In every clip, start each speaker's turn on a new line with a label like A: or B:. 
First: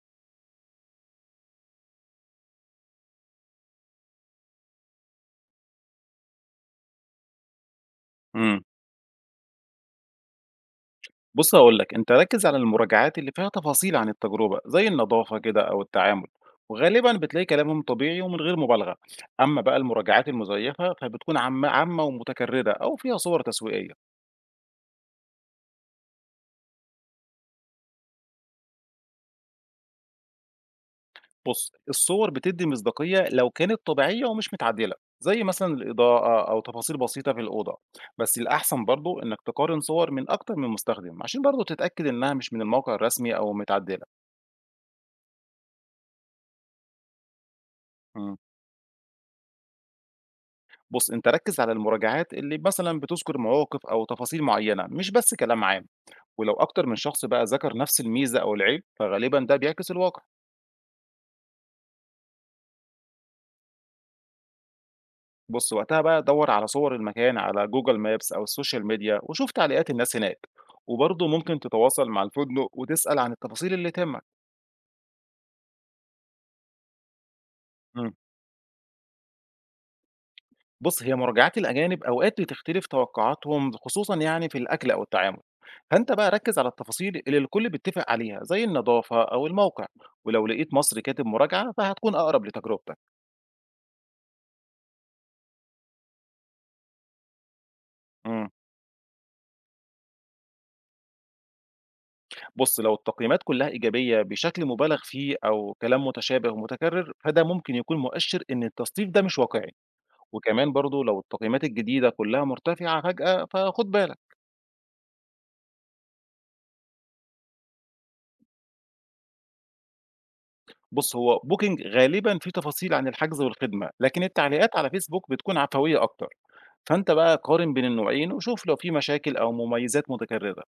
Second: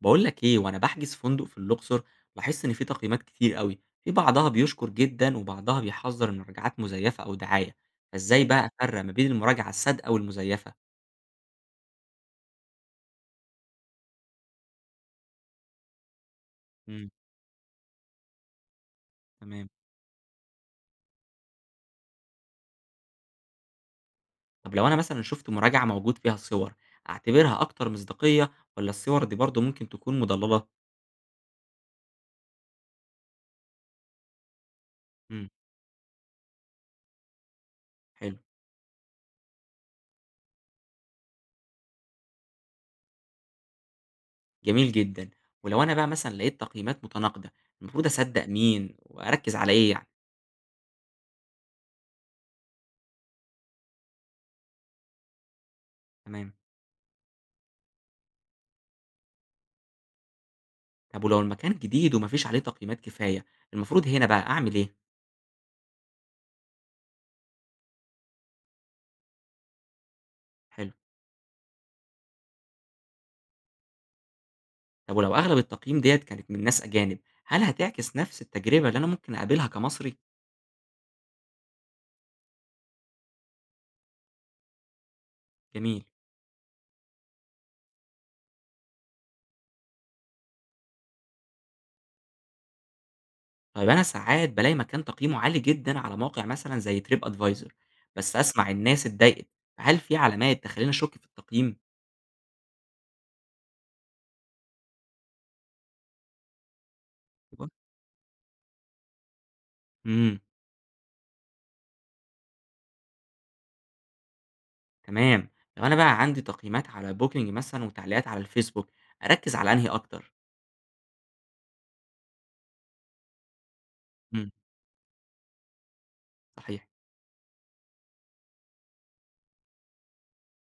A: بقول لك ايه وانا بحجز فندق في الاقصر، لاحظت ان في تقييمات كتير قوي. في بعضها بيشكر جدا وبعضها بيحذر من مراجعات مزيفه او دعايه. فازاي
B: إمم.
A: بقى افرق ما بين المراجعه الصادقه والمزيفه؟
B: بُص هاقول لك، أنت ركّز على المراجعات اللي فيها تفاصيل عن التجربة، زي النضافة كده أو التعامل،
A: امم.
B: وغالبًا بتلاقي كلامهم طبيعي ومن غير مبالغة. أمّا
A: تمام.
B: بقى المراجعات المزيفة فبتكون عامة ومتكررة أو فيها صور تسويقية.
A: طب لو انا مثلا شفت مراجعه موجود فيها صور، اعتبرها اكتر مصداقيه ولا الصور دي برضو ممكن تكون مضلله؟
B: بُص، الصور بتدّي مصداقية لو كانت طبيعية ومش متعدلة، زي
A: امم.
B: مثلًا الإضاءة أو تفاصيل بسيطة في الأوضة. بس
A: حلو.
B: الأحسن برضه إنك تقارن صور من أكتر من مستخدم، عشان برضه تتأكد إنها مش من الموقع الرسمي أو متعدلة.
A: جميل جدا. ولو انا بقى مثلا لقيت تقييمات متناقضه، المفروض
B: إمم.
A: اصدق مين واركز على ايه يعني؟
B: بُص، أنت ركّز على المراجعات اللي مثلًا بتذكر مواقف أو تفاصيل معيّنة، مش بس كلام عام،
A: تمام.
B: ولو أكتر من شخص بقى ذكر نفس الميزة أو العيب، فغالبًا ده بيعكس الواقع.
A: طب ولو المكان جديد ومفيش عليه تقييمات كفايه، المفروض هنا بقى اعمل ايه؟
B: بُص، وقتها بقى دَوّر على صور المكان على جوجل مابس أو السوشيال ميديا وشوف تعليقات الناس هناك،
A: حلو.
B: وبرضه ممكن تتواصل مع الفندق وتسأل عن التفاصيل اللي تهمك.
A: طب ولو أغلب التقييم ديّة كانت من ناس أجانب، هل هتعكس نفس التجربة اللي أنا ممكن أقابلها كمصري؟
B: بُص، هي مراجعات الأجانب أوقات بتختلف توقعاتهم خصوصًا يعني في الأكل أو التعامل،
A: جميل.
B: فأنت بقى ركّز على التفاصيل اللي الكل بيتفق عليها زي النضافة أو الموقع، ولو لقيت مصري كاتب مراجعة فهتكون أقرب لتجربتك.
A: طيب أنا ساعات بالاقي مكان تقييمه عالي جدًا على مواقع مثلًا زي Trip Advisor، بس
B: إمم،
A: أسمع الناس اتضايقت، فهل في علامات تخلّيني أشُك في التقييم؟
B: بُص لو التقييمات كلها إيجابية بشكل مبالغ فيه أو كلام متشابه ومتكرر، فده ممكن يكون مؤشر إن التصنيف ده مش واقعي،
A: إمم.
B: وكمان برضه لو التقييمات الجديدة كلها مرتفعة فجأة فخُد بالك.
A: تمام. لو أنا بقى عندي تقييمات على Booking مثلًا وتعليقات على الفيسبوك، أركّز على أنهي أكتر؟
B: بُص هو Booking غالبًا فيه تفاصيل عن الحجز والخدمة، لكن
A: إمم،
B: التعليقات على Facebook بتكون عفوية أكتر.
A: صحيح.
B: فأنت بقى قارن بين النوعين وشوف لو في مشاكل أو مميزات متكررة.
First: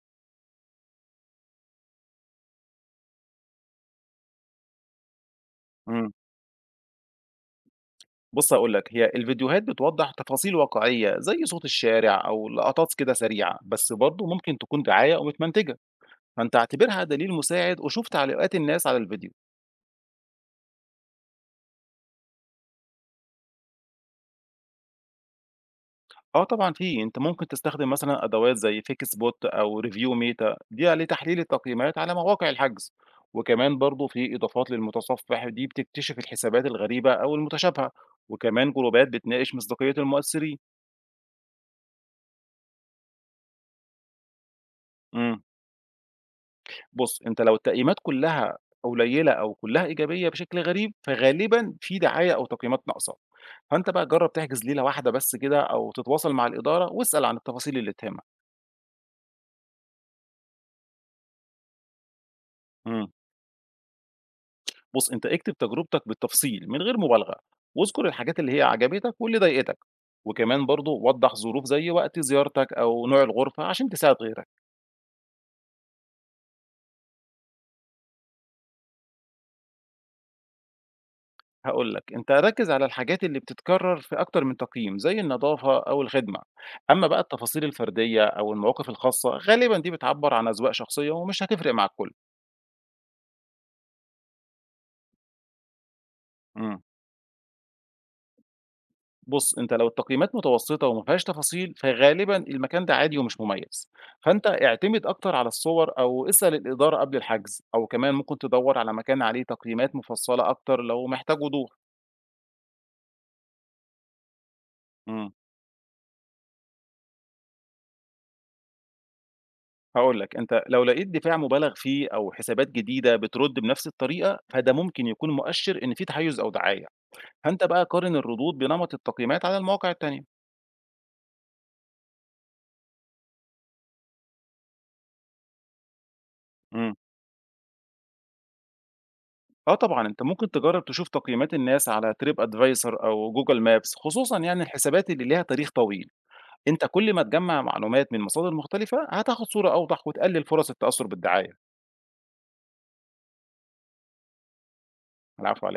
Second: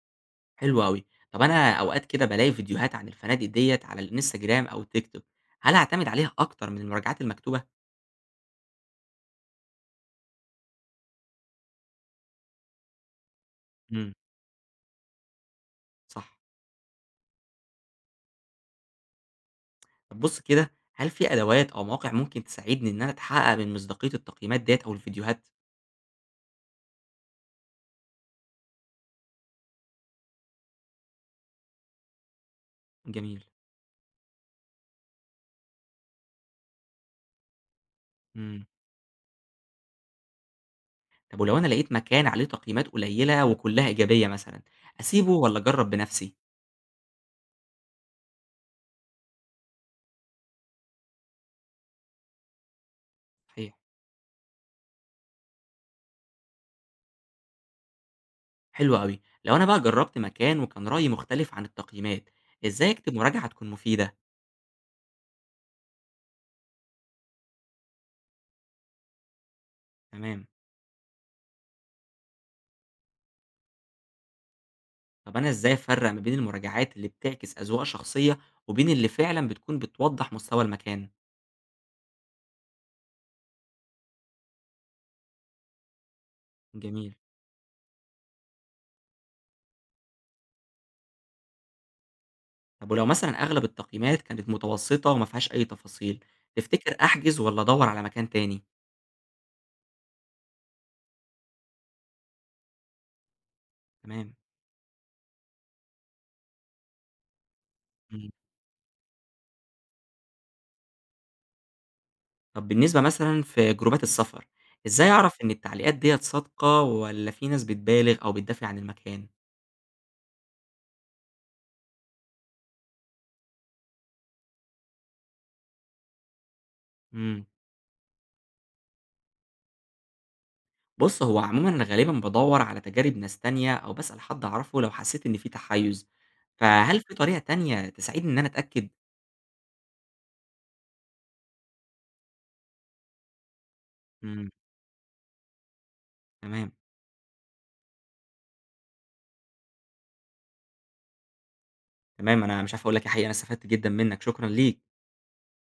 A: حلو أوي. طب أنا أوقات كده بالاقي فيديوهات عن الفنادق ديّة على الإنستجرام أو التيك توك، هل أعتمد
B: إمم.
A: عليها أكتر من المراجعات المكتوبة؟
B: بُص هاقول لك، هي الفيديوهات بتوضّح تفاصيل واقعية زي صوت الشارع أو لقطات كده سريعة، بس
A: إمم.
B: برضه ممكن تكون دعاية أو متمنتجة،
A: صح.
B: فأنت اعتبرها دليل مساعد وشوف تعليقات الناس على الفيديو.
A: طب بُص كده، هل في أدوات أو مواقع ممكن تساعدني إن أنا أتحقق من مصداقية التقييمات ديّة أو الفيديوهات؟
B: آه طبعًا في، أنت ممكن تستخدم مثلًا أدوات زي Fakespot أو ReviewMeta دي لتحليل التقييمات على مواقع الحجز،
A: جميل.
B: وكمان برضه في إضافات للمتصفح دي بتكتشف الحسابات الغريبة أو المتشابهة،
A: إمم.
B: وكمان جروبات بتناقش مصداقية المؤثرين.
A: طب ولو أنا لقيت مكان عليه تقييمات قليلة وكلها إيجابية مثلًا، أسيبه
B: إمم.
A: والّا أجرّب بنفسي؟
B: بُص، أنت لو التقييمات كلّها قليّلة أو كلّها إيجابية بشكل غريب، فغالبًا في دعاية أو تقييمات ناقصة.
A: صحيح.
B: فأنت بقى جرّب تحجز ليلة واحدة بس كده أو تتواصل مع الإدارة واسأل عن التفاصيل اللي تهمك.
A: حلو أوي. لو أنا بقى جرّبت مكان وكان رأيي مختلف عن التقييمات، إزاي
B: إمم.
A: أكتب مراجعة تكون مفيدة؟
B: بُص، أنت اكتب تجربتك بالتفصيل من غير مبالغة واذكر الحاجات اللي هي عجبتك واللي ضايقتك،
A: تمام.
B: وكمان برضه وضّح ظروف زي وقت زيارتك أو نوع الغرفة عشان تساعد غيرك.
A: طب أنا إزاي أفرّق ما بين المراجعات اللي بتعكس أذواق شخصية وبين اللي فعلًا بتكون بتوضّح مستوى المكان؟
B: هاقول لك، أنت ركّز على الحاجات اللي بتتكرر في أكتر من تقييم، زي النضافة أو الخدمة. أمّا
A: جميل.
B: بقى التفاصيل الفردية أو المواقف الخاصة، غالبًا دي بتعبّر عن أذواق شخصية ومش هتفرق مع الكل.
A: طب ولو مثلًا أغلب التقييمات كانت متوسطة وما فيهاش أي تفاصيل،
B: إمم.
A: تفتكر أحجز والّا أدوّر على مكان تاني؟
B: بُص، أنت لو التقييمات متوسطة وما فيهاش تفاصيل، فغالبًا المكان ده عادي ومش مميز.
A: تمام.
B: فأنت اعتمد أكتر على الصور أو اسأل الإدارة قبل الحجز، أو كمان
A: إمم.
B: ممكن تدوّر على مكان عليه تقييمات مفصّلة أكتر لو محتاج وضوح.
A: طب بالنسبة مثلًا في جروبات السفر، إزاي
B: إمم.
A: أعرف إن التعليقات ديّة صادقة والّا في ناس بتبالغ أو بتدافع عن المكان؟
B: هاقول لك، أنت لو لقيت دفاع مُبالغ فيه أو حسابات جديدة بترُد بنفس الطريقة، فده ممكن يكون مؤشر إن في تحيُّز أو دعاية،
A: إمم.
B: فأنت بقى قارن الردود بنمط التقييمات على المواقع التانية.
A: بُص، هو عمومًا أنا غالبًا بادوّر على تجارب ناس تانية أو باسأل حد أعرفه لو حسيت إن في تحيُّز،
B: إمم.
A: فهل في طريقة تانية تساعدني إن أنا أتأكد؟
B: آه طبعًا، أنت ممكن تجرّب تشوف تقييمات الناس على TripAdvisor أو Google Maps، خصوصًا
A: إمم،
B: يعني الحسابات اللي ليها تاريخ طويل.
A: تمام،
B: أنت كل ما تجمّع معلومات من مصادر مختلفة، هتاخد صورة أوضح وتقلل فرص التأثُّر بالدعاية.
A: تمام. أنا مش عارف أقول لك إيه حقيقي، أنا استفدت جدًا منّك، شكرًا ليك.
B: العفو على